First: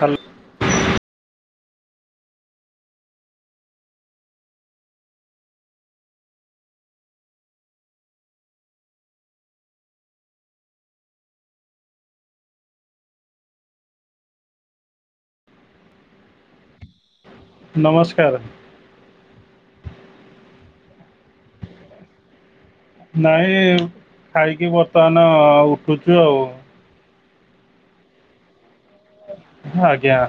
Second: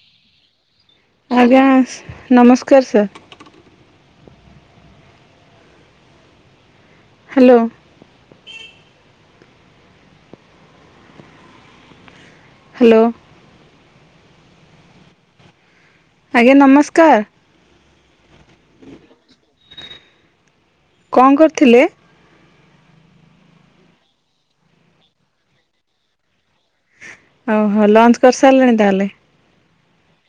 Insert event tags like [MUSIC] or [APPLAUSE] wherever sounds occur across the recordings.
ହାଲ ଆଜ୍ଞା ନମସ୍କାର ସାର। ହ୍ୟାଲୋ ହ୍ୟାଲୋ ଆଜ୍ଞା ନମସ୍କାର। ନମସ୍କାର। କଣ କରିଥିଲେ? ନାଇଁ ଖାଇକି ବର୍ତ୍ତମାନ ଉଠୁଛୁ ଆଉ। ଓ ହୋ ଲଞ୍ଚ୍ କରିସାରିଲାଣି ତାହେଲେ। ଆଜ୍ଞା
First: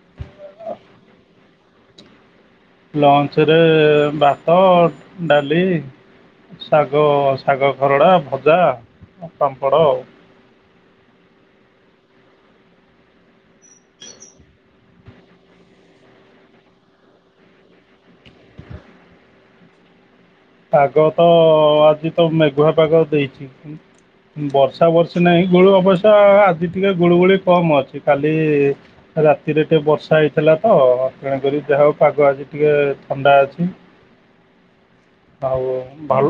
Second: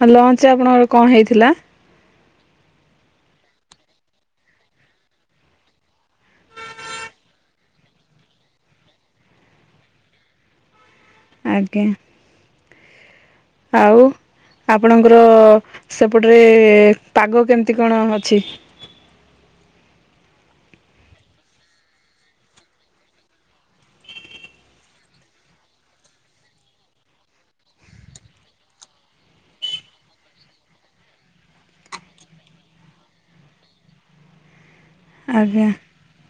ଆ ଲଞ୍ଚ ଆପଣଙ୍କର କଣ ହେଇଥିଲା? ଲଞ୍ଚ ରେ ଭାତ, ଡାଲି ଶାଗ, ଶାଗ ଖରଡା, ଭଜା, ପାମ୍ପଡ ଆଉ। ଆଜ୍ଞା ଆଉ ଆପଣଙ୍କର ସେପଟରେ ପାଗ କେମିତି କଣ ଅଛି? ପାଗ ତ ଆଜି ତ ମେଘୁଆ ପାଗ ଦେଇଛି। [UNINTELLIGIBLE] ବର୍ଷା ବର୍ଷି ନାହିଁ ଗୁଳୁ ଅବସ୍ୟ ଆଜି ଟିକେ ଗୁଳୁ ଗୁଳି କମ୍ ଅଛି କାଲି ରାତିରେ ଟିକେ ବର୍ଷା ହେଇଥିଲା ତ ତେଣୁକରି ଦେହ ପାଗ ଆଜି ଟିକେ ଥଣ୍ଡା ଅଛି। ଆଜ୍ଞା ଆଉ ଭାଉ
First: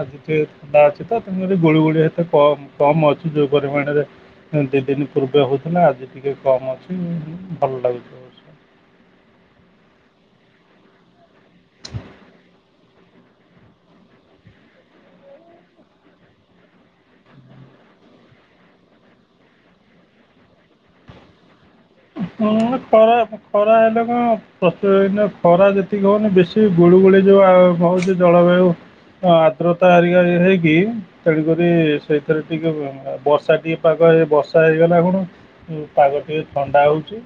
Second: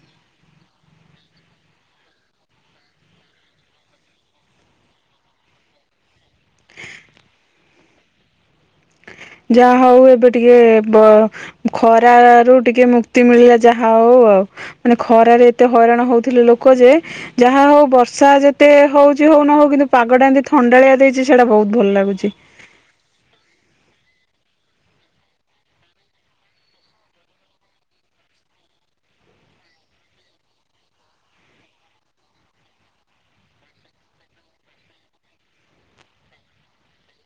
ଆଜି ଟିକେ ଥଣ୍ଡା ଅଛି ତ ତେଣୁକରି ଗୁଳି ଗୋଳି ଏତେ କମ କମ ଅଛି ଯୋଉ ପରିମାଣରେ ଦି ଦିନ ପୂର୍ବେ ହଉଥିଲା ଆଜି ଟିକେ କମ ଅଛି ଭଲ ଲାଗୁଛି। ଅବଶ୍ୟ ଯାହା ହଉ ଏବେ ଟିକେ ବ ଖରା ରୁ ଟିକେ ମୁକ୍ତି ମିଳିଲା ଯାହା ହଉ ଆଉ। ମାନେ ଖରାରେ ଏତେ ହଇରାଣ ହଉଥିଲେ ଲୋକ ଯେ ଯାହା ହଉ ବର୍ଷା ଯେତେ ହଉଛି ହଉ ନ ହଉ କିନ୍ତୁ ପାଗଟା ଏମିତି ଥଣ୍ଡାଳିଆ ଦେଇଛି ସେଇଟା ବହୁତ ଭଲ ଲାଗୁଛି। ହଁ ଖରା, ଖରା ହେଲେ କଣ ବର୍ଷା ଦିନେ ଖରା ଯେତିକି ହଉନି ବେଶୀ ଗୁଳିୁଗୁଳି ଯୋଉ ଆ ହଉଛି ଜଳବାୟୁ ହଁ ଆଦ୍ରତା ହେରିକା ୟେ ହେଇକି ତେଣୁ କରି ସେଇଥିରେ ଟିକେ ବର୍ଷା ଟିକେ ପାଗ ହେଇ ବର୍ଷା ହେଇଗଲା ଖୁଣୁ ପାଗ ଟିକେ ଥଣ୍ଡା ହଉଛି,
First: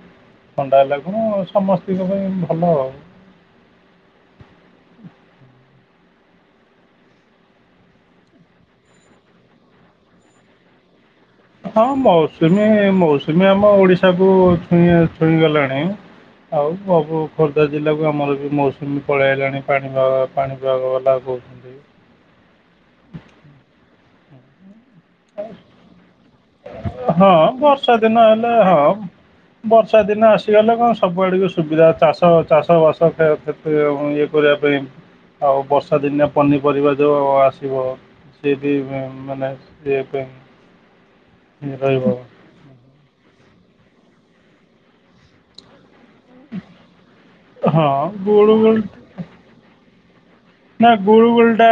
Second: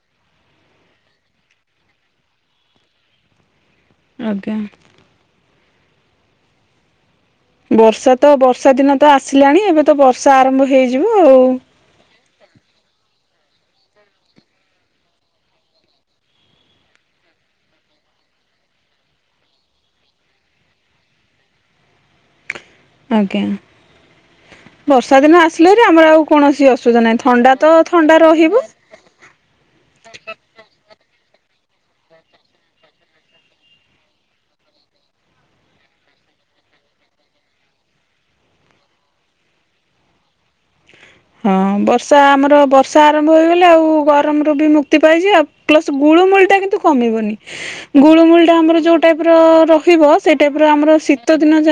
ଥଣ୍ଡା ହେଲା ଖୁଣୁ ସମସ୍ତଙ୍କ ପାଇଁ ଭଲ ଆଉ। ଆଜ୍ଞା ବର୍ଷା ତ ବର୍ଷା ଦିନ ତ ଆସିଲାଣି ଏବେ ତ ବର୍ଷା ଆରମ୍ଭ ହେଇଯିବ ଆଉ। ହଁ ମୌସୁମୀ, ମୌସୁମୀ ଆମ ଓଡିଶାକୁୁ ଛୁଇଁ ଛୁଇଁ ଗଲାଣି। ଆଉ ସବୁ ଖୋର୍ଦ୍ଧା ଜିଲ୍ଲାକୁ ଆମର ବି ମୌସୁମୀ ପଳେଇ ଆଇଲାଣି ପାଣିାଗ ପାଣି ବାଲା ବାହୁ ଆଜ୍ଞା ବର୍ଷା ଦିନ ଆସିଲେ ଯେ ଆମର ଆଉ କୌଣସି ଅସୁ ସୁଧା ନାଇଁ ଥଣ୍ଡା ତ ଥଣ୍ଡା ରହିବ। ହଉ ବର୍ଷା ଦିନ ଆସିଗଲେ କଣ ସବୁଆଡକୁ ସୁବିଧା ଚାଷ ଚାଷ ବାସ୍ ଇଏ କରିବା ପାଇଁ ଆଉ ବର୍ଷା ଦିନିଆ ପନିପରିବା ଯଉ ଆସିବ। ସେଏ ବି ମାନେ ଯେବେ ହଁ ବର୍ଷା ଆମର ବର୍ଷା ଆରମ୍ଭ ହୋଇଗଲେ ଆଉ ଗରମରୁ ବି ମୁକ୍ତି ପାଇଯିବା। ପ୍ଲସ ଗୁଳମୂଳ ଟା କିନ୍ତୁ କମିବନି ହଁ ଗୁଳମୂଳ ଗୁଳୁ ଟା ଆମର ଗୁଳି ଯୋଉ ଟାଇପ ରହିବ ସେ ନା ଗୁଳୁ ଗୁଳଟା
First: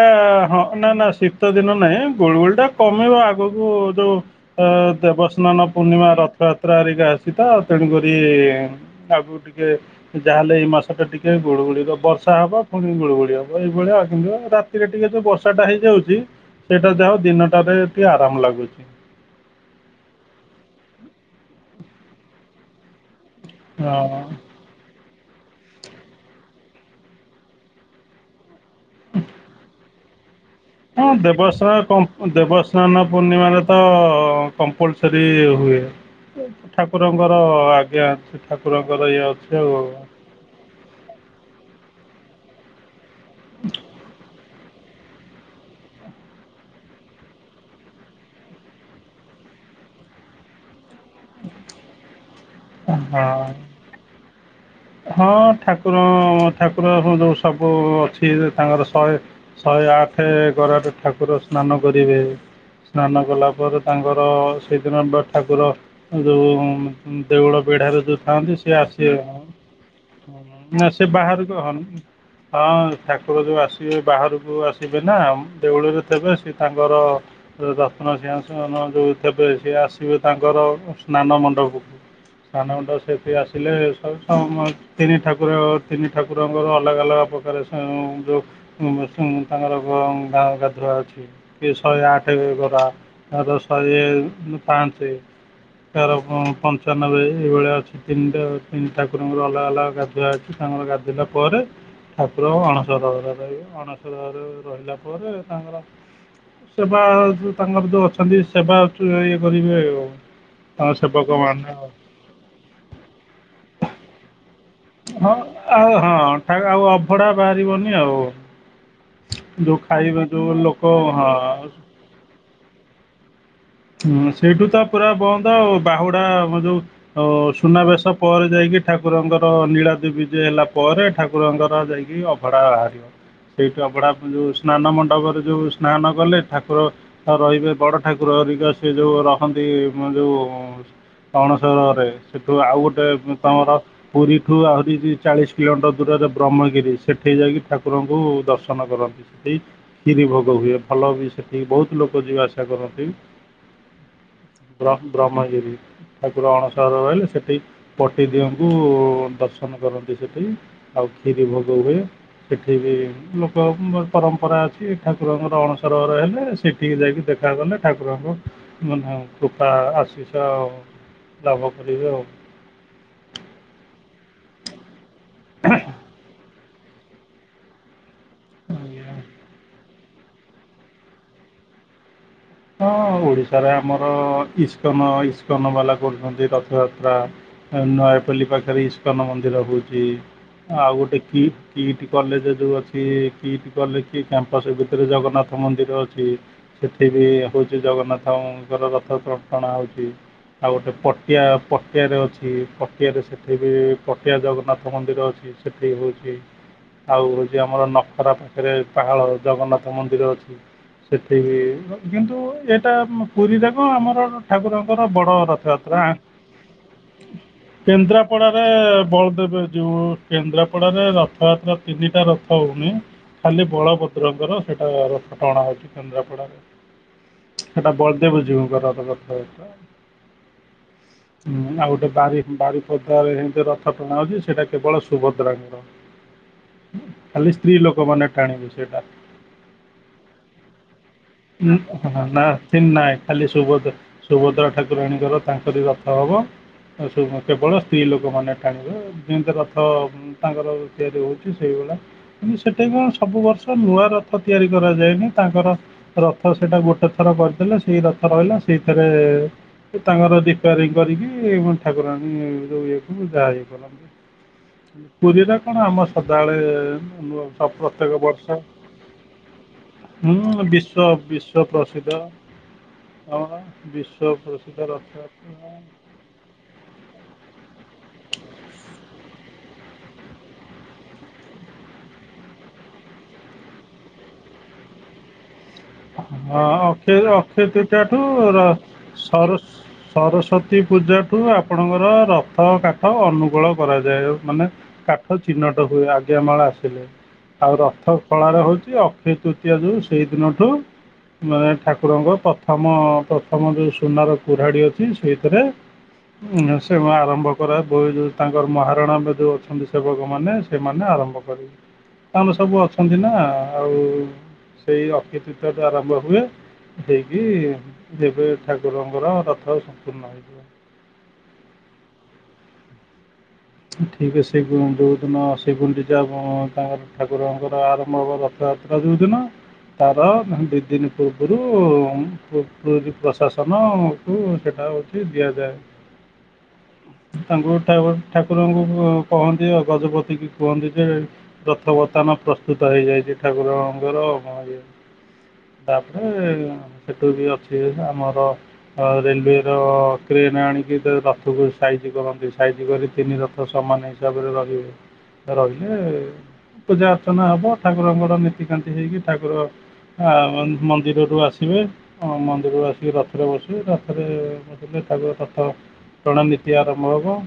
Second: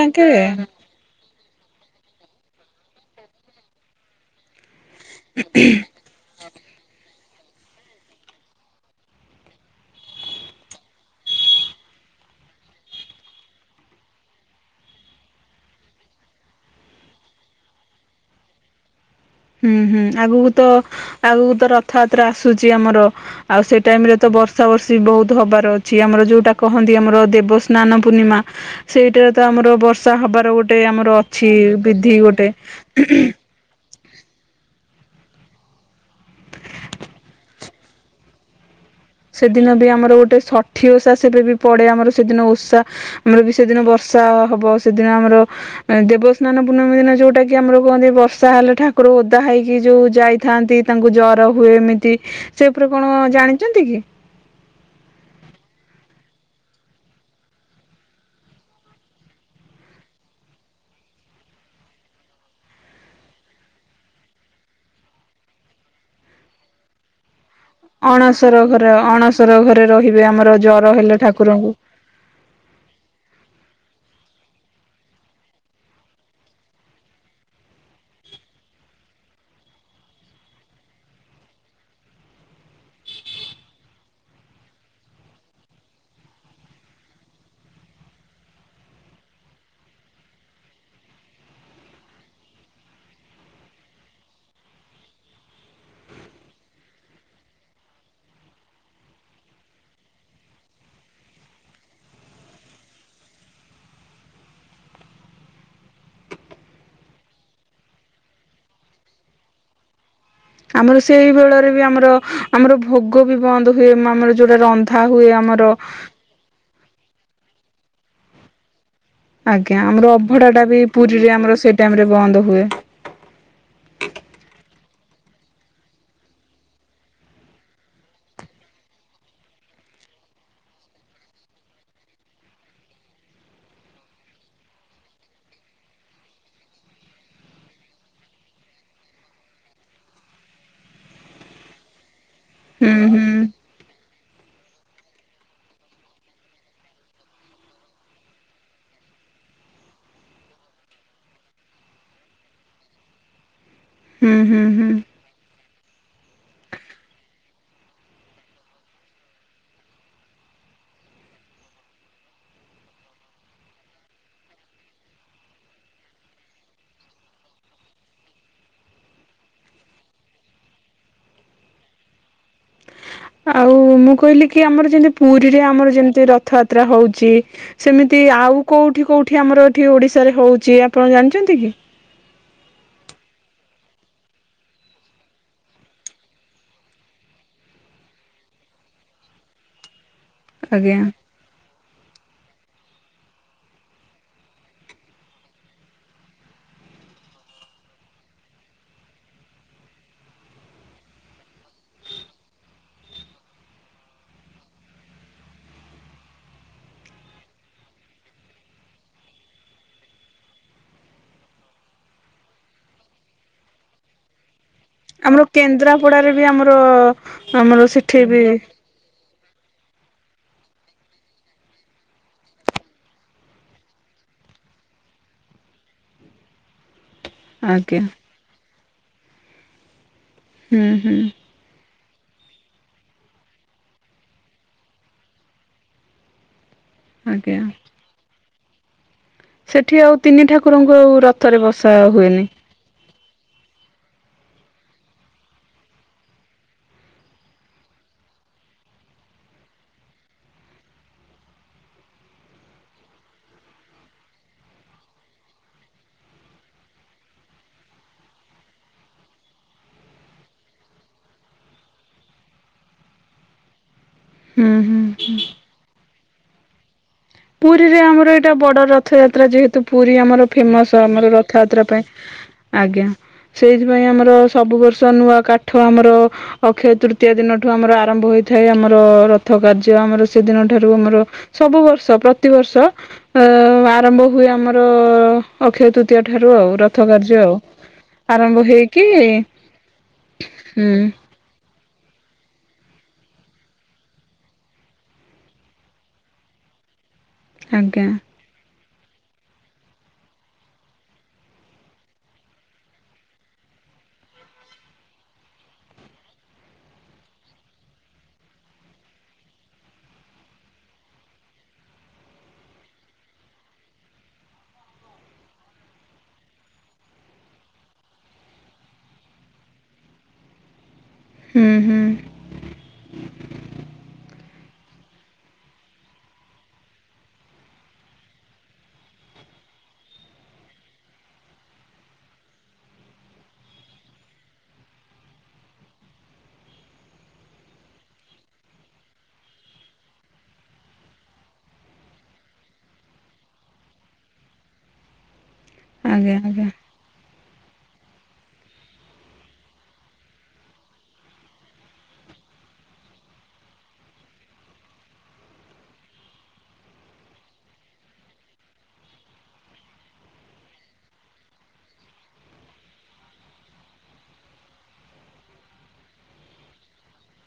ହଁ ନା ନା ଶୀତ୍ ଶୀତ ଦିନ ନାହିଁ ଗୋଳ ଗୋଳି ଟା କମିବ ଆଗକୁ ଯୋଉ ଅ ଦେବସ୍ନାନ ପୂର୍ଣ୍ଣିମା ରଥଯାତ୍ରା ହେରିକା ଅଛିତ ତେଣୁକରି ଆଗକୁ ଟିକେ ଯାହାହେଲେ ଏଇ ମାସ ଟା ଟିକେ ଗୁଳୁଗୁଳିବ ବର୍ଷା ହବ ପୁଣି ଗୁଳୁଗୁଳି ହବ। ଏଇଭଳିଆଉ କିନ୍ତୁ ରାତିରେ ଟିକେ ଯୋଉ ବର୍ଷା ଟା ହେଇଯାଉଛି ସେଇଟା ଯାହା ହର ଦିନଟାରେ ଟିକେ ଆରାମ ଲାଗୁଛି। ହୁଁ ହୁଁ ଆଗକୁ ତ ଆଗକୁ ତ ରଥଯାତ୍ରା ଆସୁଛି ଆମର ଆଉ ସେ ହଁ ଟାଇମ ରେ ତ ବର୍ଷ ବର୍ଷା ବର୍ଷି ବହୁତ ହବାର ଅଛି ଆମର ଯୋଉଟା କହନ୍ତି ଆମର ଦେବସ୍ନାନ ପୂର୍ଣ୍ଣିମା। ସେଇଟାରେ ତ ଆମର ବର୍ଷା ହବାର ଗୋଟେ ହଁ ଆମର ଅଛି ଦେବସ୍ନାନ ବିଧି କମ୍ପ ଗୋଟେ ଦେବସ୍ନାନ ପୂର୍ଣ୍ଣିମାରେ ତ କମ୍ପଲସ୍ୱରିହୁଏ ଠାକୁରଙ୍କର ଆଜ୍ଞା ଅନ [UNINTELLIGIBLE] ଠାକୁରଙ୍କର ଇଏ ଅଛି ସେଦିନ ଆଉ। ବି ଆମର ଗୋଟେ ସ ଠି ଓସା ସେବେ ବି ପଡେ ଆମର ସେଦିନ ଓଷା ଆମର ବି ସେଦିନ ବର୍ଷା ହବ ସେଦିନ ଆମର ଦେବସ୍ନାନ ପୂର୍ଣ୍ମୀ ଦିନ ଯୋଉଟା କି ଆମର କୁହନ୍ତି ବର୍ଷା ହେଲେ ଠାକୁର ଓଦା ହେଇକି ଯୋଉ ଯାଇଥାନ୍ତି ତାଙ୍କୁ ଜର ହୁଏ ଏମିତି ସେ ଉପରେ ହଁ କଣ ଜାଣିଛନ୍ତି କି? ହଁ ଠାକୁର ଠାକୁର ଯୋଉ ସବୁ ଅଛି ତାଙ୍କର ଶହେ ଶହେ ଆଠ କରାରେ ଠାକୁର ସ୍ନାନ କରିବେ ସ୍ନାନ କଲା ପରେ ତାଙ୍କର ସେଇଦିନ ବା ଠାକୁର ଯୋଉ ଦେଉଳ ବେଢାରେ ଯୋଉ ଥାଆନ୍ତି ସିଏ ଆସିବ ତାଙ୍କ ଘରେ ରହିବେ ଆମର ହ ଜର ନା ସେ ହେଲେ ବାହାରକୁ ଠାକୁରଙ୍କୁ ହହନି। ହଁ ଠାକୁର ଯୋଉ ଆସିବେ ବାହାରକୁ ଆସିବେ ନା ଦେଉଳରେ ଥିବ ସେ ତାଙ୍କର ଯତ୍ନ ସିଂ ଯୋଉତେବେ ସିଏ ଆସିବେ ତାଙ୍କର ସ୍ନାନ ମଣ୍ଡପକୁ। ଥାନେ ମୁଣ୍ଡ ପକୁସେଟି ଆସିଲେ ସବୁ ଆଉ ତିନି ଠାକୁର ତିନି ଠାକୁରଙ୍କର ଅଲଗା ଅଲଗା ପ୍ରକାର ଯୋଉ ତାଙ୍କର ଗାଁ ଗାଧୁଆ ଅଛି। କିଏ ଶହେ ଆଠ ଗରା ନ ହେଲେ ଶହେ ପାଞ୍ଚ ଗରା ତାର ପଞ୍ଚାନବେ ଏଇଭଳିଆ ଅଛି ତିନିଟା ଆ ତିନି ଠାକୁରଙ୍କର ଅଲଗା ଅଲଗା ଗାଧୁଆ ଅଛି ତାଙ୍କର ଗାଧୋଇଲା ପରେ ଠାକୁର ଅଣସର ଘରେ ରହିବେ। ମାସ ରହିଲା ପରେ ତାଙ୍କର ସେବା ଯୋଉ ତାଙ୍କର ଯେଉଁ ଅଛନ୍ତି ସେବା ଇଏ କରିବେ ଆଉ ତାଙ୍କ ଆମର ସେଇ ସେବକମାନେ ବେଳରେ ବି ଆଉ ଆମର ଆମର ଭୋଗ ବି ବନ୍ଦ ହୁଏ ଆମର ଯୋଉଟା ରନ୍ଧା ଆଉ ହୁଏ ହଁ ଆମର ଆଉ ଦ୍ଭା ହଁ ଆଉ ଅଭଢଡ଼ା ବାହାରିବନି ଆଉ। ଯେଉଁ ଆଜ୍ଞା ଆମର ଖାଇବା ଯେଉଁ ଅଭଢା ଟା ବି ଲୋକ ପୁରୀରେ ଆମର ହଁ ସେ ଟାଇମରେ ବନ୍ଦ ହୁଏ। ହୁଁ ସେଇଠୁ ତ ପୁରା ବନ୍ଦ ଆଉ ବାହୁଡା ଆମ ଯୋଉ ଆ ସୁନାବେଶ ପରେ ଯାଇକି ଠାକୁରଙ୍କର ନୀଳା ଦପିଜ ହେଲା ପରେ ଠାକୁରଙ୍କର ଯାଇକି ଅ ଅଭଡା ବାହାରିବ ସେଇଠୁ ଅଭଡା ଫୁଣି ଯୋଉ ସ୍ନାନ ମଣ୍ଡପରେ ଯୋଉ ସ୍ନାନ କଲେ ଠାକୁର ତ ରହିବେ ବଡ ଠାକୁର ହରିକା ସେ ଯୋଉ ରହନ୍ତି ମ ଯୋଉ କଣ ଶେଉଳ ଘରେ ସେଠୁ ଆଉ ହୁଁ ଗୋଟେ ହୁଁ ତମର ପୁରୀଠୁ ଆହୁରି ଚାଳିଶ୍ ବି କିଲୋମିଟର୍ ଦୂରରେ ବ୍ରହ୍ମଗିରି ସେଠି ଯାଇକି ଠାକୁରଙ୍କୁ ଦର୍ଶନ କରନ୍ତି। ସେଇ କ୍ଷୀରି ଭୋଗ ହୁଏ ଭଲ ବି ସେଠି ବହୁତ୍ ଲୋକ ଯିବା ଆସା କରନ୍ତି। ହୁଁ ହୁଁ। ହୁଁ ବ୍ରମ୍ ବ୍ରହ୍ମଗିରି। ଠାକୁର ଅଣସର ରହିଲେ ସେଠି ପଟିଦିଅଙ୍କୁ ଦର୍ଶନ କରନ୍ତି ସେଠି। ଆଉ କ୍ଷୀରି ଭୋଗ ହୁଏ। ସେଠି ବିି ଲୋକଙ୍କ ପରମ୍ପରା ଅଛି ଠାକୁରଙ୍କର ଅଣସରହର ହେଲେ ସେ ସେଠିକି ଯାଇକି ଦେଖା କଲେ ଠାକୁରଙ୍କୁ ମାନେ ସୁଫା ଆସିସ ଲାଭ କରିବେ ଆଉ। ଆଉ ମୁଁ କହିଲି କି ଆମର ଯେନ୍ତି ପୁରୀରେ ଆମର ଯେମିତି ରଥଯାତ୍ରା ହଉଚି ସେମିତି ଆଉ କୋଉଠି କୋଉଠି ଆମର ଏଠି ଓଡ଼ିଶାରେ ହଉଚି ଆପଣ ଜାଣିଚନ୍ତି କି? ହଁ ଓଡ଼ିଶାରେ ଆମର ଇସ୍କନ ଇସ୍କନ ବାଲା କରୁଛନ୍ତି ରଥଯାତ୍ରା ହେ ନୟାପଲୀ ପାଖରେ ଇସ୍କନ ମନ୍ଦିର ହଉଛି ଆଉ ଆଜ୍ଞା ଗୋଟେ କି କିଟି କଲେଜେ ଯଉ ଅଛି କିଟି କଲେକି କ୍ୟାମ୍ପସ ଭିତରେ ଜଗନ୍ନାଥ ମନ୍ଦିର ଅଛି। ସେଠି ବି ହଉଛି ଜଗନ୍ନାଥଙ୍କର ରଥ ଟ ଟଣା ହଉଚି। ଆଉ ଗୋଟେ ପଟିଆ ପଟିଆରେ ଅଛି ପଟିଆରେ ସେଠି ବି ପଟିଆ ଜଗନ୍ନାଥ ମନ୍ଦିର ଅଛି। ସେଠି ବି ହଉଚି। ଆଉ ହଉଛି ଆମର ନଖରା ପାଖେରେ ପାହାଳ ଜଗନ୍ନାଥ ମନ୍ଦିର ଅଛି। ସେଠିକି ଅ କିନ୍ତୁ ଏଇଟା ପୁରୀ କଣ ଆମର ଠାକୁରଙ୍କର ବଡ ଆମର ରଥଯାତ୍ରା କେନ୍ଦ୍ରାପଡାରେ ବି ଆମର ଆମର ସେଠି ବି କେନ୍ଦ୍ରାପଡାରେ ବଳ ବେବେଜଉ କେନ୍ଦ୍ରାପଡାରେ ରଥଯାତ୍ରା ତିନିଟା ରଥ ହଉନି ଖାଲି ବଳଭଦ୍ରଙ୍କର ସେଇଟା ରଥ ଟଣା ହଉଚି କେନ୍ଦ୍ରାପଡ଼ାରେ। ସେଟା ଆଜ୍ଞା ବଳ୍ ଦେବଜୀବଙ୍କର ରଥ ଯାତ୍ରା। ହୁଁ ହୁଁ। ହୁଁ ଆଉ ଗୋଟେ ବାରି ବାରିପଦାରେ ହେନ୍ତି ରଥ ଟଣା ହେଉଛି ସେଇଟା କେବଳ ସୁଭଦ୍ରାଙ୍କର। [UNINTELLIGIBLE] ଖାଲି ଆଜ୍ଞା ସ୍ତ୍ରୀ ଲୋକ ମାନେ ଟାଣିବେ ସେଇଟା। ସେଠି ଆଉ ତିନି ଠାକୁରଙ୍କୁ ଆଉ ରଥରେ ବସା ହୁଏନି। ତିନ୍ ନାଇ ଖାଲି ସୁଭଦ୍ରା ସୁଭଦ୍ରା ଠାକୁରାଣୀଙ୍କର ତାଙ୍କରି ରଥ ହବ। ଆଉ ସୁମି କେବଳ ସ୍ତ୍ରୀ ଲୋକମାନେ ଟାଣିବେ ଯେମ୍ତି ରଥ ହୁଁ ତାଙ୍କର ତିଆରି ହଉଚି ସେଇଭଲା। କିନ୍ତୁ ସେଠି କଣ ସବୁ ବର୍ଷ ନୂଆ ରଥ ତିଆରି କରାଯାଏନି ତାଙ୍କର ର ତାଙ୍କର ସେଟା ଗୋଟେ ଥର କର୍ଦେଲେ ସେଇ ରଥ ରହିଲା ସେଇଥିରେ ତାଙ୍କର ରାପାରିଙ୍ଗ୍ କରିକି ମ ଠାକୁରାଣୀ ଯୋଉ ଇଏକୁ ଯାହା ଇଏ କରନ୍ତି। ହୁଁ ହୁଁ। ପୁରୀରେ କଣ ଆମ ସଦାବେଳେ ନୂଅ ପୁରୀରେ ଆମର ଏଇଟା ବଡ ରଥଯାତ୍ରା ଯେହେତୁ ପୁରୀ ଆମର ହୁଁ ଫେମସ ବିଶ୍ୱ ଆମର ର ବିଶ୍ୱ ଥଯାତ୍ରା ପାଇଁ ପ୍ରସିଦ୍ଧ ଆଜ୍ଞା ଆମର ସେଇଥିପାଇଁ ବିଶ୍ୱ ଆମର ସବୁ ପ୍ରସିଦ୍ଧ ବର୍ଷ ନୂଆ ରଥଯାତ୍ରା କାଠ ଆମ ର ଅକ୍ଷ ତୃତୀୟା ଦିନଠୁ ଆମର ଆରମ୍ଭ ହୋଇଥାଏ ଆମର ରଥ କାର୍ଯ୍ୟ ଆମର ସେଇ ଦିନଠାରୁ ଆମର ସବୁ ବର୍ଷ ପ୍ରତିବର୍ଷ ଏ ଆରମ୍ଭ ହୁଏ ଆମର ଅକ୍ଷ ତୃତୀୟା ଠାରୁ ହଁ ଆଉ ରଥ ଅକ୍ଷୟ କାର୍ଯ୍ୟ ଆଉ ଅକ୍ଷୟ ତୃତୀୟାଠୁ ଆରମ୍ଭ ହେଇକି ସରସ୍ଵତୀ ହୁଁ ପୂଜା ଆପଣଙ୍କର ରଥ କାଠ ଅନୁକୂଳ କରାଯାଏ। ମାନେ କାଠ ଚିହ୍ନଟ ହୁଏ ଆଜ୍ଞାମାଳ ଆସିଲେ। ଆଉ ଆଜ୍ଞା ରଥ ଖଳାରେ ହେଉଛି ଅକ୍ଷୟ ତୃତୀୟା ଯେଉଁ ସେଇଦିନଠୁ ମାନେ ଠାକୁରଙ୍କ ପ୍ରଥମ ପ୍ରଥମ ଯେଉ ସୁନାର କୁରାଡ଼ି ଅଛି ସେଇଥିରେ ସେ ଆରମ୍ଭ କରା ଯେଉଁ ତାଙ୍କର ମହାରଣା ଯେଉଁ ଅଛନ୍ତି ସେବକମାନେ ସେମାନେ ଆରମ୍ଭ ତାଙ୍କର ସବୁ ଅଛନ୍ତି ନା ଆଉ ସେଇ ଅକ୍ଷିୟ ତୃତୀୟାଠୁ ଆରମ୍ଭ ହୁଏ। ହେଇକି ଯେବେ ଠାକୁରଙ୍କର ରଥ ସମ୍ପୂର୍ଣ୍ଣ ହେଇଯିବ। ହୁଁ ହୁଁ ଠିକ ସେ ଯଉ ଯୋଉ ଦିନ ଶ୍ରୀ ଗୁଣ୍ଡିଚା ତାଙ୍କର ଠାକୁରଙ୍କର ଆରମ୍ଭ ହେବ, ର ଥଯାତ୍ରା ଯଉଦିନ ତାର ଦୁଇ ଦିନ ପୂର୍ବରୁ ପୁ ପୁରୀ ପ୍ରଶାସନ ଠୁ ସେଟା ଅଛି ଦିଆଯାଏ। ହୁଁ [INAUDIBLE] ତାଙ୍କୁ ଠାକୁର ଠାକୁରଙ୍କୁ କହନ୍ତି ଗଜପତି କି କୁହନ୍ତି। ଯେ ରଥ ବର୍ତ୍ତମାନ ପ୍ରସ୍ତୁତ ହେଇଯାଇଛି ଠାକୁରଙ୍କର। [INAUDIBLE] ତାପରେ ଆଜ୍ଞା। ସେଠୁ ବି ଅଛି ଆମର। ରେଲୱେର କ୍ରେନ ଆଣିକି ରଥକୁ ସାଇଜି କରନ୍ତି। ସାଇଜି କରି ତିନି ରଥ ସମାନ ହିସାବରେ ରହିବେ। ରହିଲେ ପୂଜା ଅର୍ଚ୍ଚନା ହବ ଠାକୁରଙ୍କର ନୀତିକାନ୍ତି ହେଇକି ଠାକୁର ଆ ମ ମନ୍ଦିରରୁୁ ଆସିବେ ମନ୍ଦିରରୁ ଆସିକି ରଥରେ ବସିବେ। ରଥରେ ତାଙ୍କ ରଥ ଟଣା ନୀତି ଆରମ୍ଭ ହବ।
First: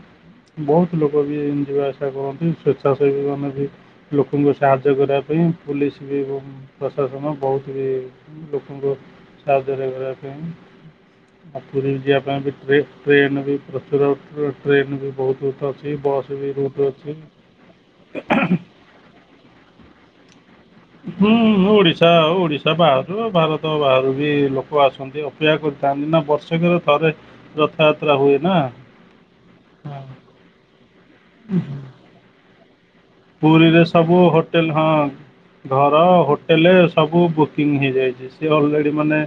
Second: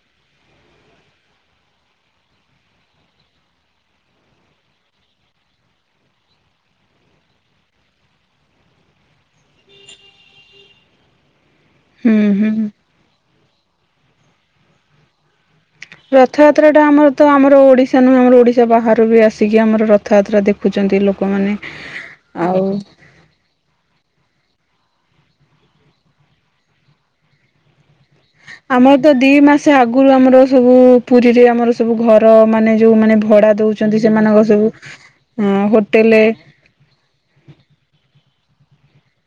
ବହୁତ ଲୋକ ବି ଏମିତି ଯିବା ଆସିବା କରନ୍ତି ସ୍ଵେଚ୍ଛାସେବୀ ମାନେ ବି ଲୋକଙ୍କୁ ସାହାଯ୍ୟ କରିବା ପାଇଁ ପୋଲିସ ବି ଏବଂ ପ୍ରଶାସନ ବହୁତ ବି ଲୋକଙ୍କ ସାହାଯ୍ୟ କରିବା ପାଇଁ। ଆ ପୁରୀ ହୁଁ ଯିବା ପାଇଁ ବି ହୁଁ। ଟ୍ରେ ଟ୍ରେନ ବି ପ୍ରଚୁର ଟ୍ରେନ ବି ବହୁତ ବହୁତ ରଥଯାତ୍ରା ଟା ଆମର ତ ଆମର ଓଡିଶା ନୁହେଁ ଆମର ଓଡିଶା ବାହାରୁ ବି ଆସିକି ଆମର ରଥଯାତ୍ରା ଦେଖୁ ହୁଁ ଓଡିଶା ଆଉ ଓଡିଶା ବା ହାରୁ ଭାରତ ବାହାରୁ ବି ଲୋକ ଆସନ୍ତି ଅପେକ୍ଷା କରିଥାନ୍ତି ନା ବର୍ଷକରେ ଥରେ ରଥଯାତ୍ରା ହୁଏ ନା। ଆମର ତ ଦି ମାସ ଆଗରୁ ଆମର ସବୁ ପୁରୀରେ ଆମର ହଁ। ସବୁ ଘର ମାନେ ଯୋଉ ମାନେ ଭଡା ପୁରୀରେ ଦଉଛନ୍ତି ସବୁ ସେମାନଙ୍କ ସବୁ ହୋଟେଲ ହେଲେ ସବୁ ବୁକିଂ ହେଇଯାଇଛି ସିଏ ଅଲରେଡ଼ି ମାନେ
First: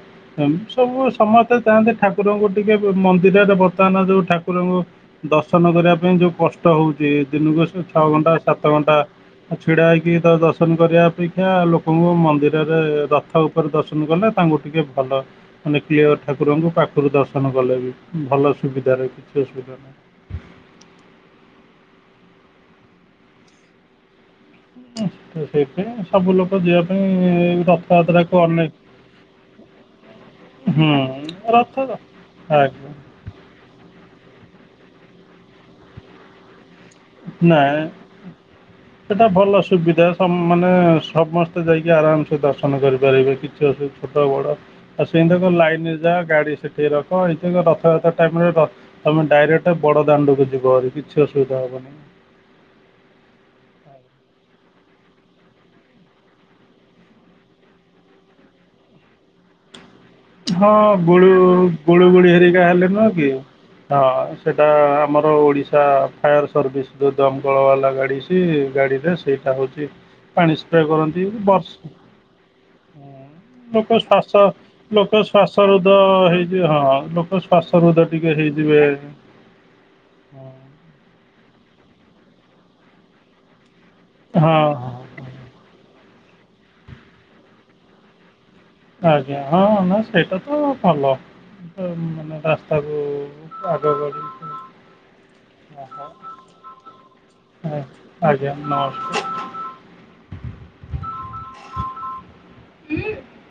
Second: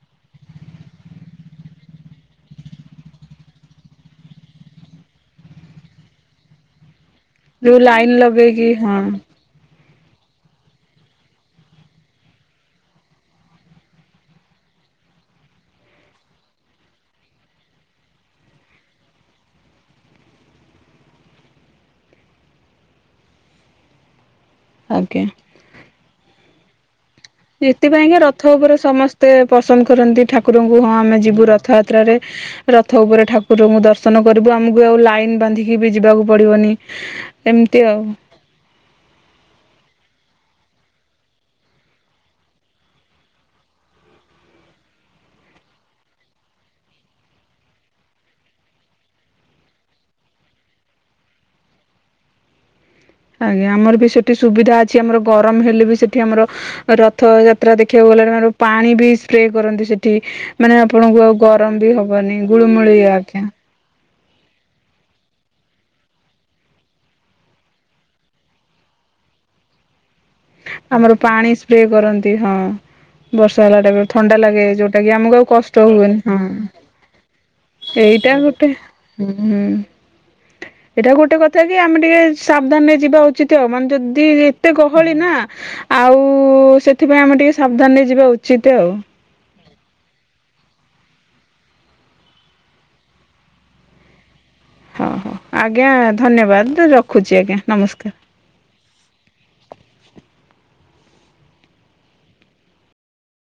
ସବୁ ସମସ୍ତେ ଚାହାଁନ୍ତି ଠାକୁରଙ୍କୁ ଟିକେ ମନ୍ଦିରରେ ବର୍ତ୍ତମାନ ଯୋଉ ଠାକୁରଙ୍କୁ ଦର୍ଶନ କରିବା ପାଇଁ ଯୋଉ କଷ୍ଟ ହଉଛି ଦିନକୁ ଯୋଉ ଛଅ ଲାଇନ ଘଣ୍ଟା ଲଗେଇକି ହଁ ଆଉ ଛିଡା ହେଇକି ତ ଦର୍ଶନ କରିବା ଅପେକ୍ଷା ଲୋକଙ୍କୁ ମନ୍ଦିରରେ ର ଥ ଉପରେ ଦର୍ଶନ କଲେ ତାଙ୍କୁ ଟିକେ ଭଲ। ମାନେ କ୍ଲିୟର ଠାକୁରଙ୍କୁ ପାଖରୁ ଦର୍ଶନ କଲେ ବି ଭଲ ସୁବିଧାରେ କିଛି ଅସୁବିଧା ନାହିଁ। ଆଜ୍ଞା। ସେଇଥିପାଇଁ ସବୁ ଲୋକ ଯିବା ପାଇଁ ଏଥିପାଇଁ କି ରଥଯାତ୍ରାକୁ ରଥ ଅନେକ ଉପରେ ସମସ୍ତେ ପସନ୍ଦ କରନ୍ତି ଠାକୁରଙ୍କୁ। ହଁ ହୁଁ ଆମେ ଯିବୁ ରଥ ରଥଯାତ୍ରାରେ ଆଜ୍ଞା ରଥ ଉପରେ ଠାକୁରଙ୍କୁ ଦର୍ଶନ କରିବୁ ଆମକୁ ଆଉ ଲାଇନ ବାନ୍ଧିକି ବି ଯିବାକୁ ପଡିବନି। ନା ହଁ [INAUDIBLE] ସେଇଟା ଭଲ ସୁବିଧା ସବ ମାନେ ସମସ୍ତେ ଯାଇକି ଆରାମସେ ଦର୍ଶନ କରିପାରିବେ କିଛି ଅସୁ ଛୋଟ ବଡ ଆଉ ସେଇିତି ରେ କଁ ଲାଇନ୍ ଯା ଗାଡି ସେଠିକି ରଖ ଏତେ ରଥଯାତ୍ରା ଟାଇମ୍ ରେ ରଥ ତମେ ଡାଇରେକ୍ଟା ବଡ ଦାଣ୍ଡକୁ ଯିବହାରି କିଛି ଅସୁବିଧା ହବନି। ଆଜ୍ଞା ଆମର ବି ସେଠି ସୁବିଧା ଅଛି ଆମର ଗରମ ହେଲେ ବି ସେଠି ଆମର ରଥ ଯାତ୍ରା ଦେଖିବାକୁ ଗଲେ [UNINTELLIGIBLE] ପାଣି ବି ସ୍ପ୍ରେ କରନ୍ତି ସେଠ ଠି ହଁ ମାନେ ଆପଣଙ୍କୁ ଗୁଳୁ ଆଉ ଗରମ ବି ଗୁଳୁଗୁଳି ହବନି ହେରିକା ହେଲେ ଗୁଳୁମୁଳି ନୁହଁ କି ଆଜ୍ଞା। ହଁ ସେଇଟା ଆମର ଓଡ଼ିଶା ଫାୟାର ସର୍ଭିସ୍ ଯୋଉ ଦମକଳ ବାଲା ଗାଡି ସ ଗାଡିରେ ସେଇଟା ହଉଚି ପାଣି ସ୍ପ୍ରେ ଆମର କରନ୍ତି ପାଣି ସ୍ପ୍ରେ ବର୍ଷ କରନ୍ତି ହଁ ବର୍ଷା ହେଲା ଲୋକ ଟାଇମରେ ଥଣ୍ଡା ଶ୍ୱାସ ଲାଗେ ଯୋଉଟା କି ଲୋକ ଆମକୁ ଆଉ ଶ୍ୱାସ କଷ୍ଟ ରୃଧ ହୁଏନି ହଁ ହେଇଯିବେ ହଁ ଲୋକ ଶ୍ୱାସ ରୃଧ ଏଇଟା ଟିକେ ଗୋଟେ ହେଇଯିବେ। ହୁଁ ହୁଁ ହଁ ଏଇଟା ଗୋଟେ କଥା କି ଆମେ ଟିକେ ସାବଧାନରେ ଯିବା ଉଚିତ୍ ଆ ମାନେ ଯଦି ତି ହଁ ଏତେ ଗହଳି ନା ଆଉ ସେଥିପାଇଁ ଆମେ ଟିକେ ସାବଧାନରେ ଯିବା ଉଚିତ ଆଉ। ଆଜ୍ଞା ହଁ ନା ସେଇଟା ତ ଭଲ। ତ ମାନେ ରାସ୍ତାକୁ ଆଗ କରିକି ହଁ ହଉ ଆଜ୍ଞା ଧନ୍ୟବାଦ ରଖୁଚି ଆଜ୍ଞା ନମସ୍କାର। ଆଜ୍ଞା ନମସ୍କାର [INAUDIBLE]